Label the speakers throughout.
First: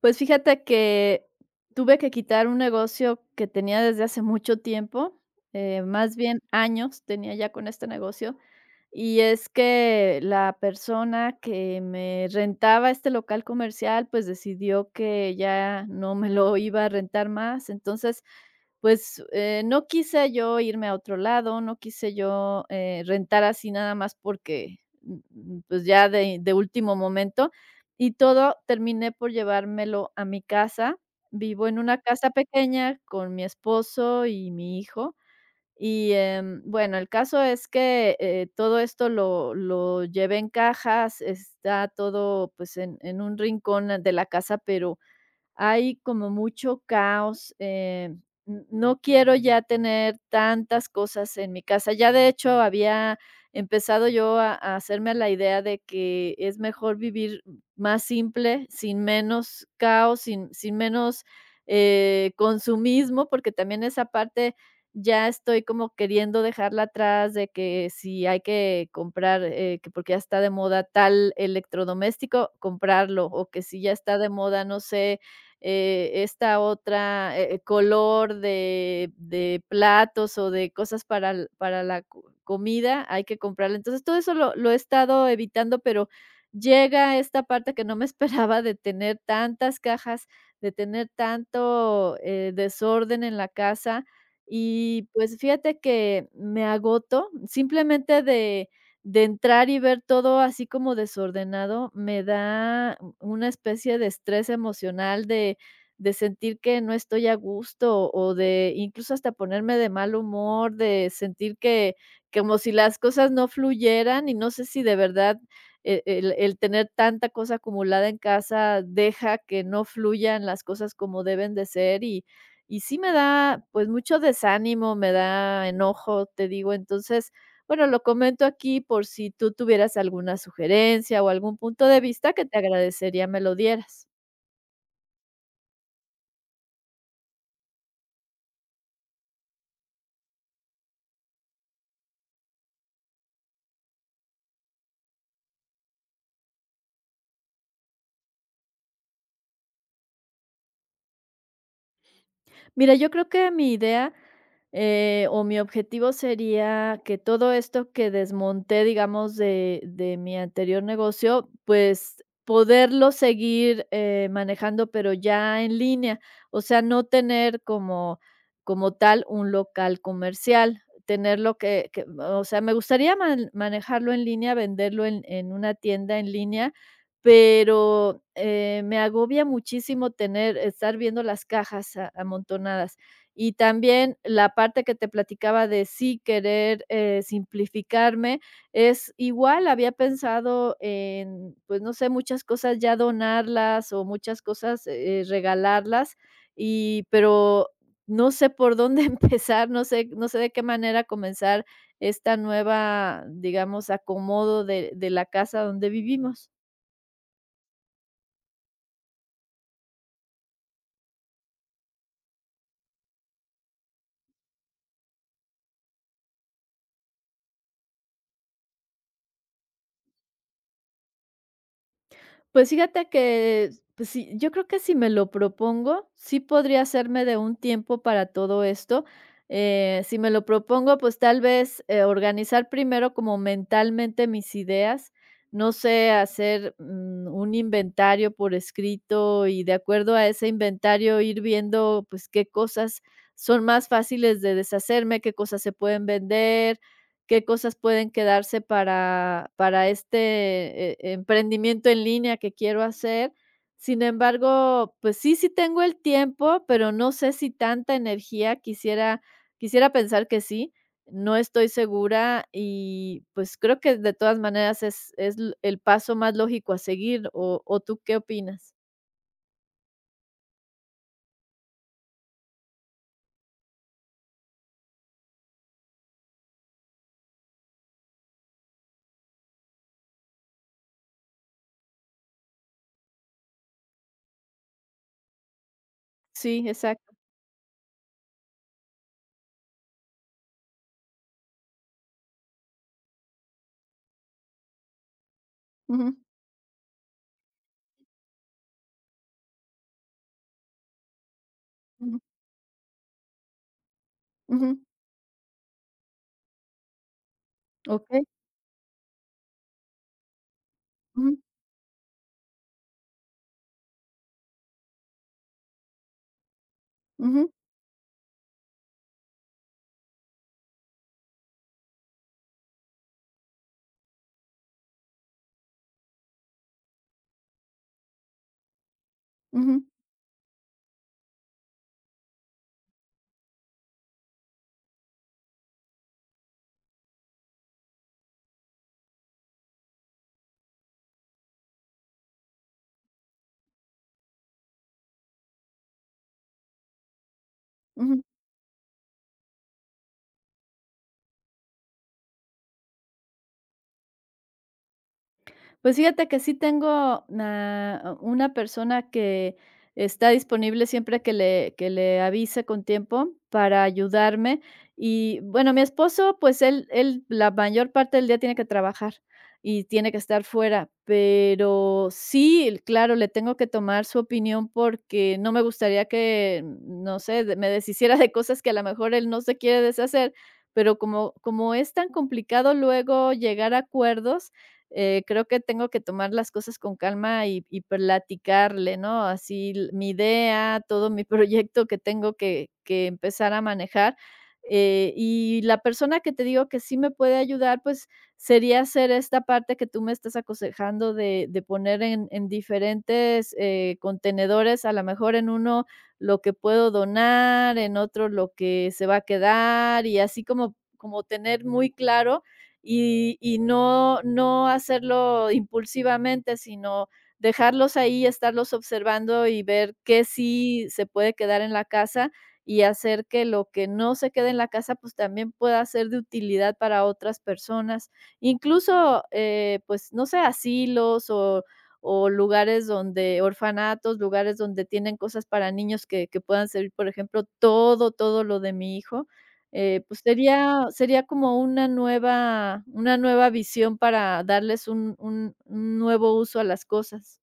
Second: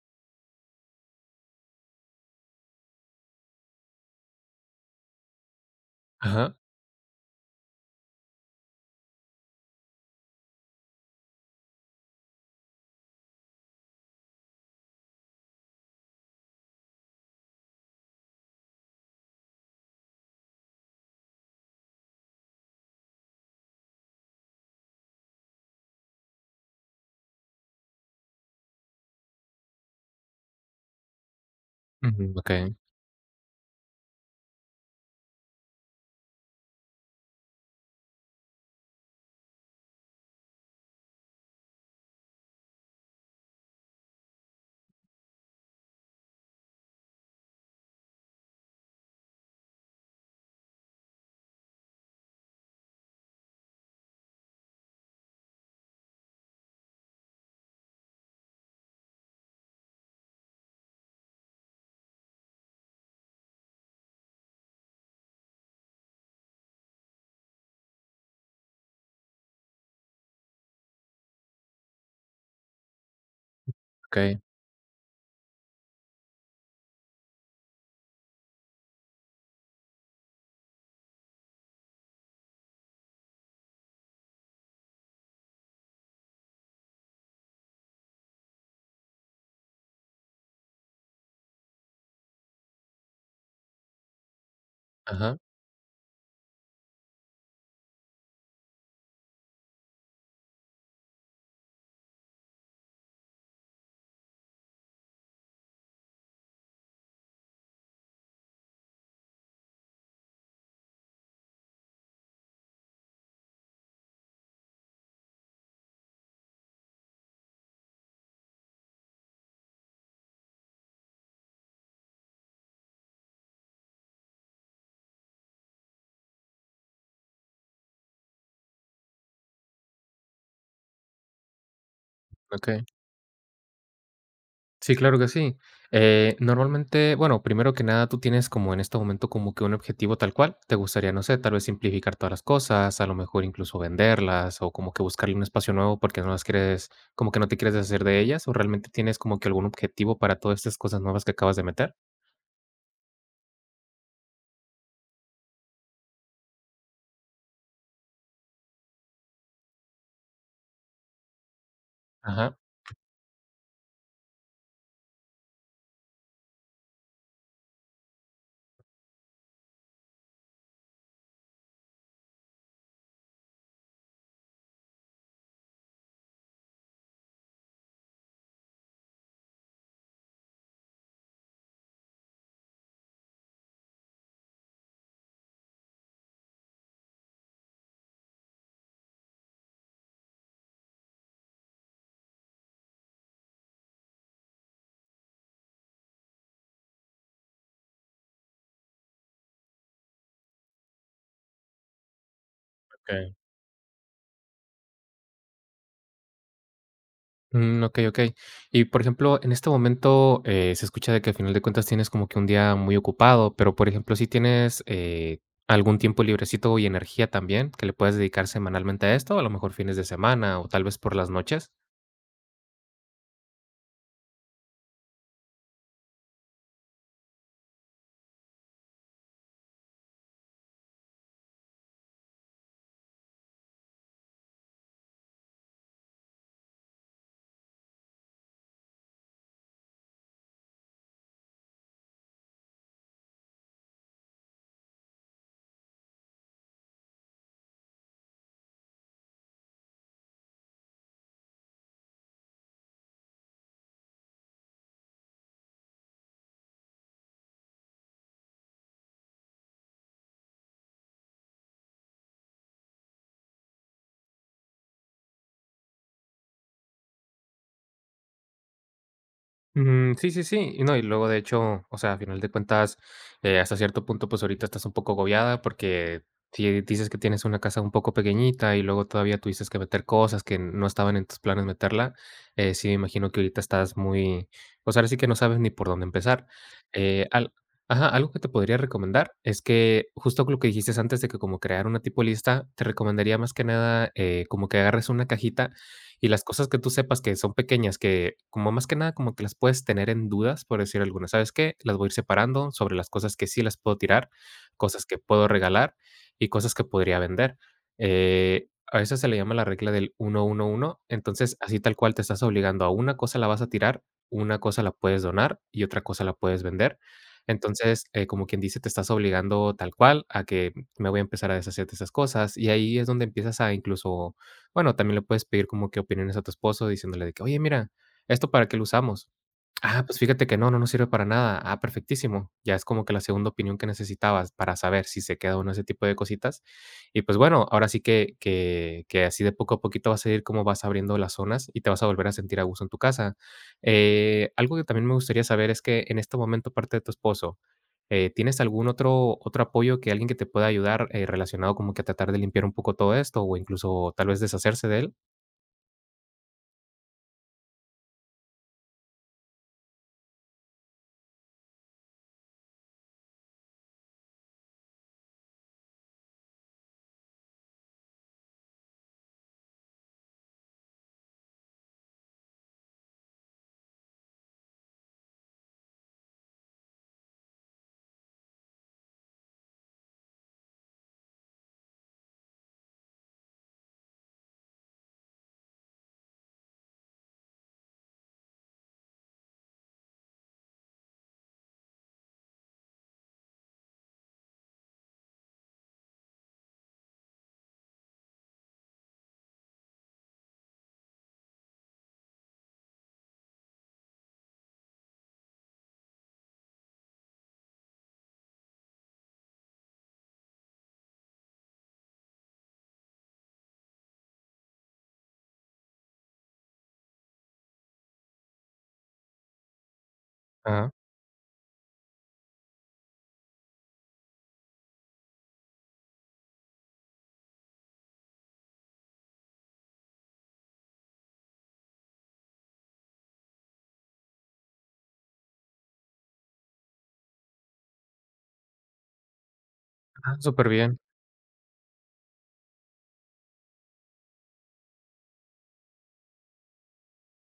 Speaker 1: Pues fíjate que tuve que quitar un negocio que tenía desde hace mucho tiempo, más bien
Speaker 2: Ajá,
Speaker 1: años tenía ya con este negocio, y es que la persona que me rentaba este local comercial, pues decidió que ya no me lo iba a rentar más. Entonces, pues no quise yo irme a otro lado, no quise yo rentar así nada más porque, mm, pues ya de último momento. Y todo terminé por llevármelo a mi casa. Vivo en una casa
Speaker 2: ujú, okey,
Speaker 1: pequeña con mi esposo y mi hijo. Y, bueno, el caso es que, todo esto lo llevé en cajas. Está todo, pues, en un rincón de la casa, pero hay como mucho caos. No quiero ya tener tantas cosas en mi casa. Ya de hecho había empezado yo a hacerme a la idea de que es mejor vivir más simple, sin menos caos, sin menos consumismo, porque también esa parte ya estoy como queriendo dejarla atrás de que si hay que comprar, que porque ya está de moda tal electrodoméstico, comprarlo, o que si ya está de
Speaker 2: okey,
Speaker 1: moda, no sé, esta otra, color de platos o de cosas para l para la co comida, hay que comprarla. Entonces, todo eso lo he estado evitando, pero llega esta parte que no me esperaba de tener tantas cajas, de tener tanto, desorden en la casa. Y,
Speaker 2: ajá,
Speaker 1: pues, fíjate que me agoto, simplemente de entrar y ver todo así como desordenado. Me da una especie de estrés emocional de sentir que no estoy a gusto, o de incluso hasta ponerme de mal humor, de sentir que como si las cosas no fluyeran, y no sé si de verdad el tener tanta cosa acumulada en casa deja que no fluyan las cosas como deben de ser. Y sí me da pues mucho desánimo, me da enojo, te digo. Entonces, bueno, lo comento aquí por si tú tuvieras alguna sugerencia o algún punto de vista que te
Speaker 2: okey.
Speaker 1: agradecería me lo dieras.
Speaker 2: Sí, claro que sí. Normalmente, bueno, primero que nada, tú tienes como en este momento como que un objetivo tal cual. Te gustaría, no sé, tal vez simplificar todas las cosas, a lo mejor incluso venderlas o como que buscarle un espacio nuevo porque no las quieres, como que no te quieres deshacer de ellas, o realmente tienes como que algún objetivo para todas estas cosas nuevas que acabas de meter.
Speaker 1: Mira, yo creo que mi idea, o mi objetivo sería que todo esto que desmonté, digamos, de mi anterior negocio, pues
Speaker 2: Ajá,
Speaker 1: poderlo seguir, manejando, pero ya en línea. O sea, no tener como tal un local comercial, tenerlo que, o sea, me gustaría manejarlo en línea, venderlo en una tienda en línea, pero, me agobia muchísimo tener estar viendo las cajas a amontonadas. Y también la parte que te platicaba de sí querer, simplificarme. Es igual, había pensado en, pues, no sé, muchas cosas ya donarlas o muchas cosas, regalarlas, y pero no sé por dónde empezar, no sé, de qué manera comenzar esta nueva,
Speaker 2: okey.
Speaker 1: digamos, acomodo de la casa donde vivimos.
Speaker 2: Mm, okey, okey. Y, por ejemplo, en este momento, se escucha de que al final de cuentas tienes como que un día muy ocupado, pero, por ejemplo, si tienes, algún tiempo librecito y energía también, que le puedes dedicar semanalmente a esto, a lo mejor fines de semana o tal vez por las noches.
Speaker 1: Pues fíjate que, pues sí, yo creo que si me lo propongo, sí podría hacerme de un tiempo para todo esto. Si me lo propongo, pues tal vez organizar primero como mentalmente mis ideas. No sé, hacer un inventario por escrito, y de acuerdo a ese inventario ir viendo pues qué cosas son más fáciles de deshacerme, qué cosas se pueden vender, qué cosas pueden quedarse para este, emprendimiento en línea que quiero hacer. Sin embargo, pues sí, sí tengo el tiempo, pero no sé si tanta energía. Quisiera, pensar que sí, no estoy segura y, pues, creo que de todas maneras es l el paso más lógico a seguir, ¿o tú qué opinas?
Speaker 2: Mm, sí, sí, sí. Y no, y luego de hecho, o sea, a final de cuentas, hasta cierto punto, pues ahorita estás un poco agobiada porque si dices que tienes una casa un poco pequeñita y luego todavía tuviste que meter cosas que no estaban en tus planes meterla, sí me imagino que ahorita estás muy, pues ahora sí que no sabes ni por dónde empezar.
Speaker 1: Sí, exacto.
Speaker 2: Eh, al- ajá, algo que te podría recomendar es que justo lo que dijiste antes de que como crear una tipo lista, te recomendaría más que nada como que agarres una cajita
Speaker 1: Ujú,
Speaker 2: y las cosas que tú sepas que son pequeñas, que como más que nada como que las puedes tener en dudas, por decir alguna, ¿sabes qué? Las voy a ir
Speaker 1: ujú,
Speaker 2: separando sobre las cosas que sí las puedo tirar,
Speaker 1: ujú.
Speaker 2: cosas que puedo regalar y cosas que podría vender.
Speaker 1: Okey.
Speaker 2: A eso se le llama la regla del uno uno uno.
Speaker 1: Ujú,
Speaker 2: Entonces, así tal cual te estás obligando a una cosa la vas a tirar, una cosa la puedes donar y otra cosa la puedes vender.
Speaker 1: ujú,
Speaker 2: Entonces, como quien dice, te estás obligando tal cual a que me voy a empezar a deshacer de esas cosas y ahí es donde empiezas a incluso bueno, también le puedes pedir como que opiniones a tu esposo diciéndole de que: "Oye, mira, ¿esto para qué lo usamos?".
Speaker 1: ujú,
Speaker 2: Ah, pues fíjate que no, no nos sirve para nada. Ah, perfectísimo. Ya es como que la segunda opinión que necesitabas para saber si se queda o no ese tipo de cositas. Y pues bueno, ahora sí que así de poco a poquito vas a ir como vas abriendo las zonas y te vas a volver a sentir a gusto en tu casa. Algo que también me gustaría saber es que en este momento, parte de tu esposo,
Speaker 1: ujú.
Speaker 2: ¿tienes algún otro apoyo que alguien que te pueda ayudar relacionado como que a tratar de limpiar un poco todo esto o incluso tal vez deshacerse de él?
Speaker 1: Pues fíjate que sí tengo na una persona que está disponible siempre que le avise con tiempo para ayudarme. Y bueno, mi esposo, pues él la mayor parte del día tiene que trabajar y tiene que estar fuera, pero sí, claro, le tengo que tomar su opinión porque no me gustaría que, no sé, de me deshiciera de cosas que a lo mejor él no se quiere deshacer. Pero como es tan complicado luego llegar a acuerdos, creo que tengo que tomar las cosas con calma y platicarle, ¿no? Así l mi idea, todo mi proyecto que tengo que empezar a manejar, y la persona que te digo que sí me puede ayudar, pues, sería hacer esta parte que tú me estás aconsejando de poner en diferentes, contenedores, a lo mejor en uno lo que puedo donar, en otro lo que se va a quedar, y así como tener muy claro y no hacerlo impulsivamente, sino dejarlos ahí, estarlos observando y ver qué sí
Speaker 2: Ajá.
Speaker 1: se puede quedar en la casa, y hacer que lo que no se quede en la casa, pues, también pueda ser de utilidad para otras personas. Incluso, pues, no sé, asilos o lugares donde orfanatos, lugares donde tienen cosas para niños que puedan servir, por ejemplo, todo, lo de mi hijo, pues
Speaker 2: Ah, súper
Speaker 1: sería
Speaker 2: bien.
Speaker 1: sería como una nueva, visión para darles un nuevo uso a las cosas.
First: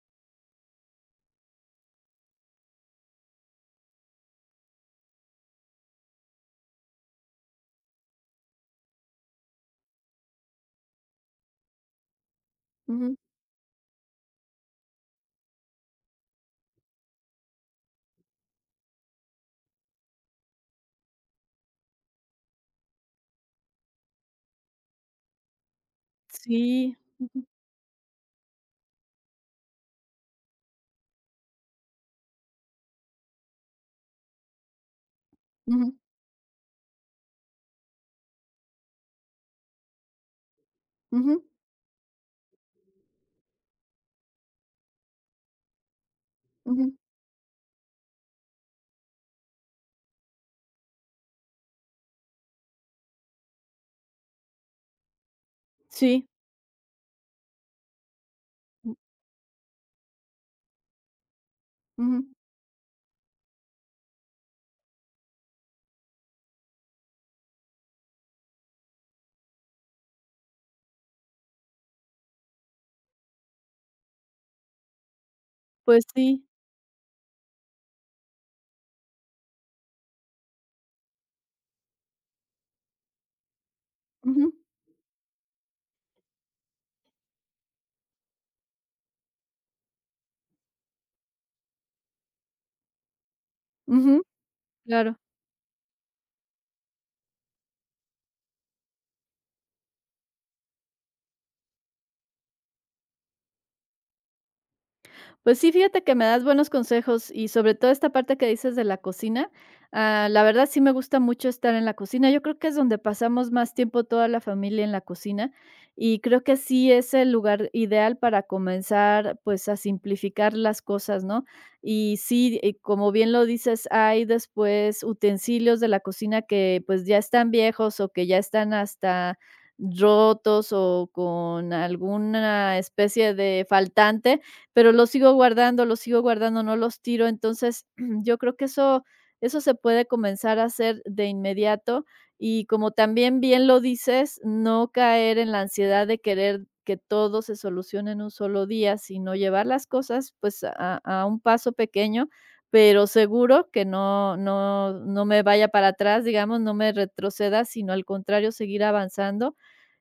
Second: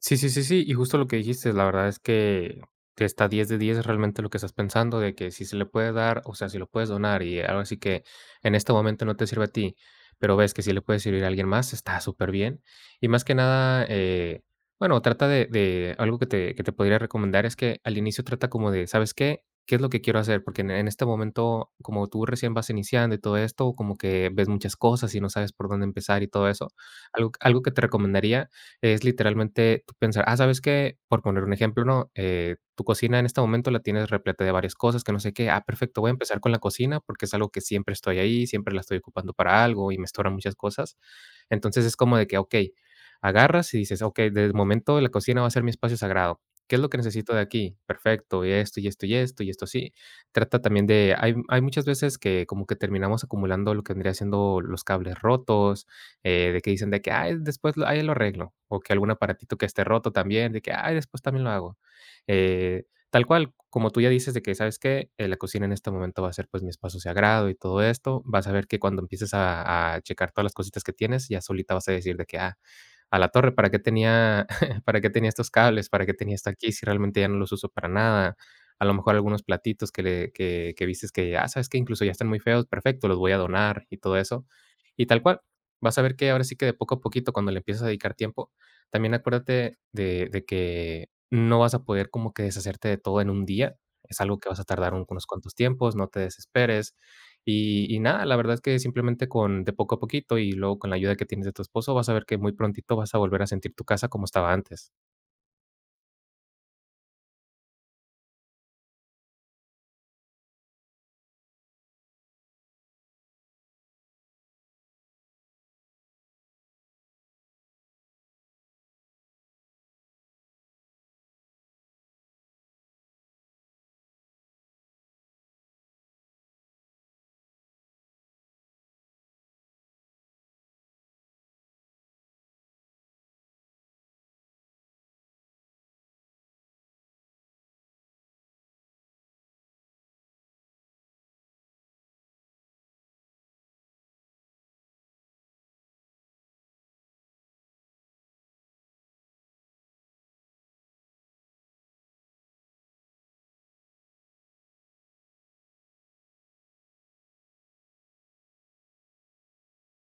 Speaker 2: Sí, sí, sí, sí, y justo lo que dijiste, la verdad es que está 10 de 10 realmente lo que estás pensando, de que si se le puede dar, o sea, si lo puedes donar y ahora sí que en este momento no te sirve a ti, pero ves que si le puede servir a alguien más, está súper bien. Y
Speaker 1: Ujú.
Speaker 2: más que nada, bueno, trata de algo que te podría recomendar es que al inicio trata como de, ¿sabes qué? ¿Qué es lo que quiero hacer? Porque en este momento, como tú recién vas iniciando y todo esto, como que ves muchas cosas y no sabes por dónde empezar y todo eso.
Speaker 1: Sí.
Speaker 2: Algo que te recomendaría es literalmente tú pensar, ah, ¿sabes qué? Por poner un ejemplo, ¿no? Tu cocina en este momento la tienes repleta de varias cosas, que no sé qué. Ah,
Speaker 1: Ujú,
Speaker 2: perfecto, voy a empezar con la cocina porque es algo que siempre estoy ahí, siempre la estoy ocupando para algo y me estoran muchas cosas.
Speaker 1: ujú,
Speaker 2: Entonces es como de que, ok, agarras y dices, ok, de momento la cocina va a ser mi espacio sagrado. ¿Qué es
Speaker 1: ujú.
Speaker 2: lo que necesito de aquí? Perfecto, y esto, y esto, y esto, y esto sí. Trata también hay muchas veces que como que terminamos acumulando lo que vendría siendo los cables rotos,
Speaker 1: Sí.
Speaker 2: de que dicen de que, ay, después ahí lo arreglo, o que
Speaker 1: Mm,
Speaker 2: algún aparatito que esté roto también, de que, ay, después también lo hago.
Speaker 1: ujú.
Speaker 2: Tal cual, como tú ya dices de que, ¿sabes qué? La cocina en este momento va a ser pues mi espacio sagrado y todo esto, vas a ver que cuando empieces a checar todas las cositas que tienes, ya solita vas a decir de que, ah, a la torre, ¿para qué tenía, para qué tenía estos cables?
Speaker 1: Pues
Speaker 2: ¿Para qué tenía
Speaker 1: sí.
Speaker 2: esto aquí? Si realmente ya no los uso para nada. A lo mejor algunos platitos que vistes que, ah, sabes que incluso ya están muy feos, perfecto, los voy a donar y todo eso.
Speaker 1: Ujú,
Speaker 2: Y tal cual, vas a ver que ahora sí que de poco a poquito, cuando le empiezas a dedicar tiempo, también acuérdate de que no vas a poder como que deshacerte de todo en un día. Es
Speaker 1: ujú.
Speaker 2: algo que vas a tardar
Speaker 1: Claro.
Speaker 2: unos cuantos tiempos, no te desesperes. Y, nada, la verdad es que simplemente con de poco a poquito y luego con la ayuda que tienes de tu esposo, vas a ver que muy prontito vas a volver a sentir tu casa como estaba antes.
Speaker 1: Pues sí, fíjate que me das buenos consejos, y sobre todo esta parte que dices de la cocina. Ah, la verdad sí me gusta mucho estar en la cocina. Yo creo que es donde pasamos más tiempo toda la familia en la cocina, y creo que sí es el lugar ideal para comenzar pues a simplificar las cosas, ¿no? Y sí, como bien lo dices, hay después utensilios de la cocina que pues ya están viejos o que ya están hasta rotos o con alguna especie de faltante, pero los sigo guardando, no los tiro. Entonces, yo creo que eso se puede comenzar a hacer de inmediato. Y como también bien lo dices, no caer en la ansiedad de querer que todo se solucione en un solo día, sino llevar las cosas pues a un paso pequeño, pero seguro que no, no, no me vaya para atrás, digamos, no me retroceda, sino al contrario, seguir avanzando.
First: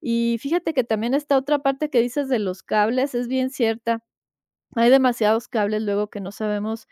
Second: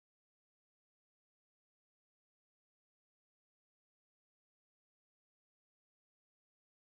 Speaker 1: Y fíjate que también esta otra parte que dices de los cables es bien cierta. Hay demasiados cables luego que no sabemos,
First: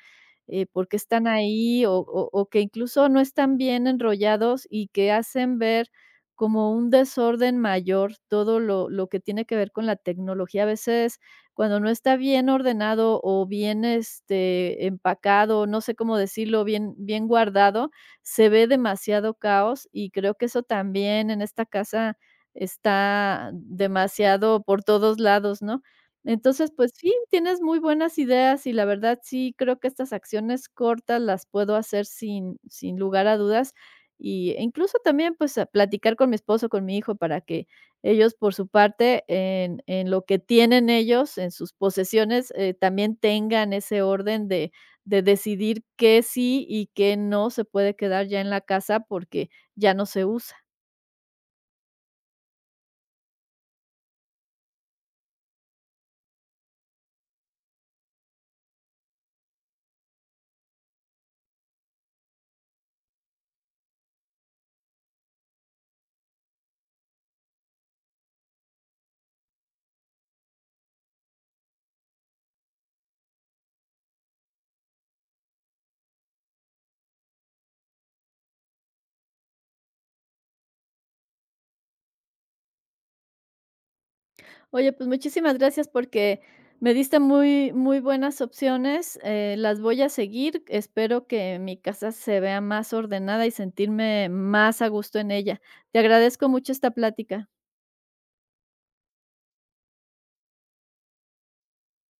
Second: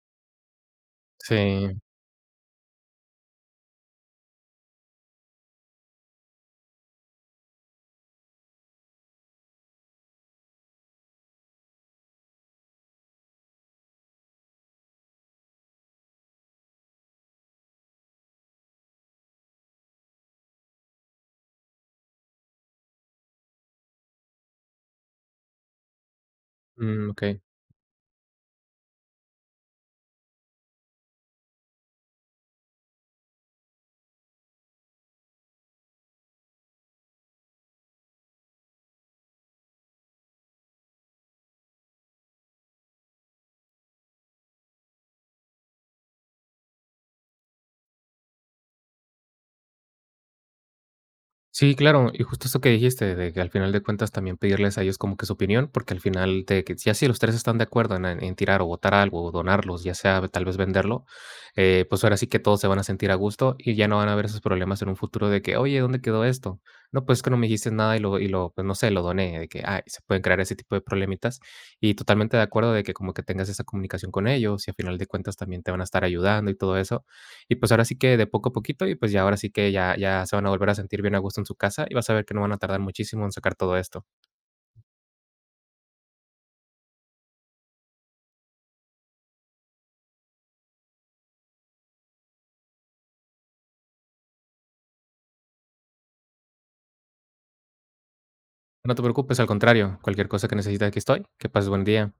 Speaker 1: por qué están
Speaker 2: Sí,
Speaker 1: ahí, o o que incluso no están bien enrollados y que hacen ver como un desorden mayor todo lo que tiene que ver con la tecnología. A veces, cuando no está bien ordenado o bien, este, empacado, no sé cómo decirlo, bien bien guardado, se ve demasiado caos. Y creo que eso también en esta casa está demasiado por todos lados, ¿no? Entonces, pues
Speaker 2: mm,
Speaker 1: sí,
Speaker 2: ok.
Speaker 1: tienes muy buenas ideas, y la verdad sí creo que estas acciones cortas las puedo hacer sin lugar a dudas, e incluso también, pues, a platicar con mi esposo, con mi hijo, para que ellos, por su parte, en lo que tienen ellos, en sus posesiones, también tengan ese orden de decidir qué sí y qué no se puede quedar ya en la casa porque ya no se usa.
Speaker 2: Sí, claro, y justo eso que dijiste, de que al final de cuentas también pedirles a ellos como que su opinión, porque al final de que ya si los 3 están de acuerdo en tirar o botar algo o donarlos, ya sea tal vez venderlo, pues ahora sí que todos se van a sentir a gusto y ya no van a haber esos problemas en un futuro de que: "Oye, ¿dónde quedó esto?". "No, pues es que no me dijiste nada y lo, pues no sé, lo doné", de que, ay, se pueden crear ese tipo de problemitas. Y totalmente de acuerdo de que como que tengas esa comunicación con ellos y al final de cuentas también te van a estar ayudando y todo eso. Y pues ahora sí que de poco a poquito y pues ya ahora sí que ya se van a volver a sentir bien a gusto en su casa y vas a ver que no van a tardar muchísimo en sacar todo esto.
Speaker 1: Oye, pues muchísimas gracias porque me diste muy, muy buenas opciones. Las voy a seguir. Espero que mi casa se vea más ordenada y sentirme más a gusto en ella. Te agradezco mucho esta plática.
Speaker 2: No te preocupes, al contrario, cualquier cosa que necesites, aquí estoy. Que pases buen día.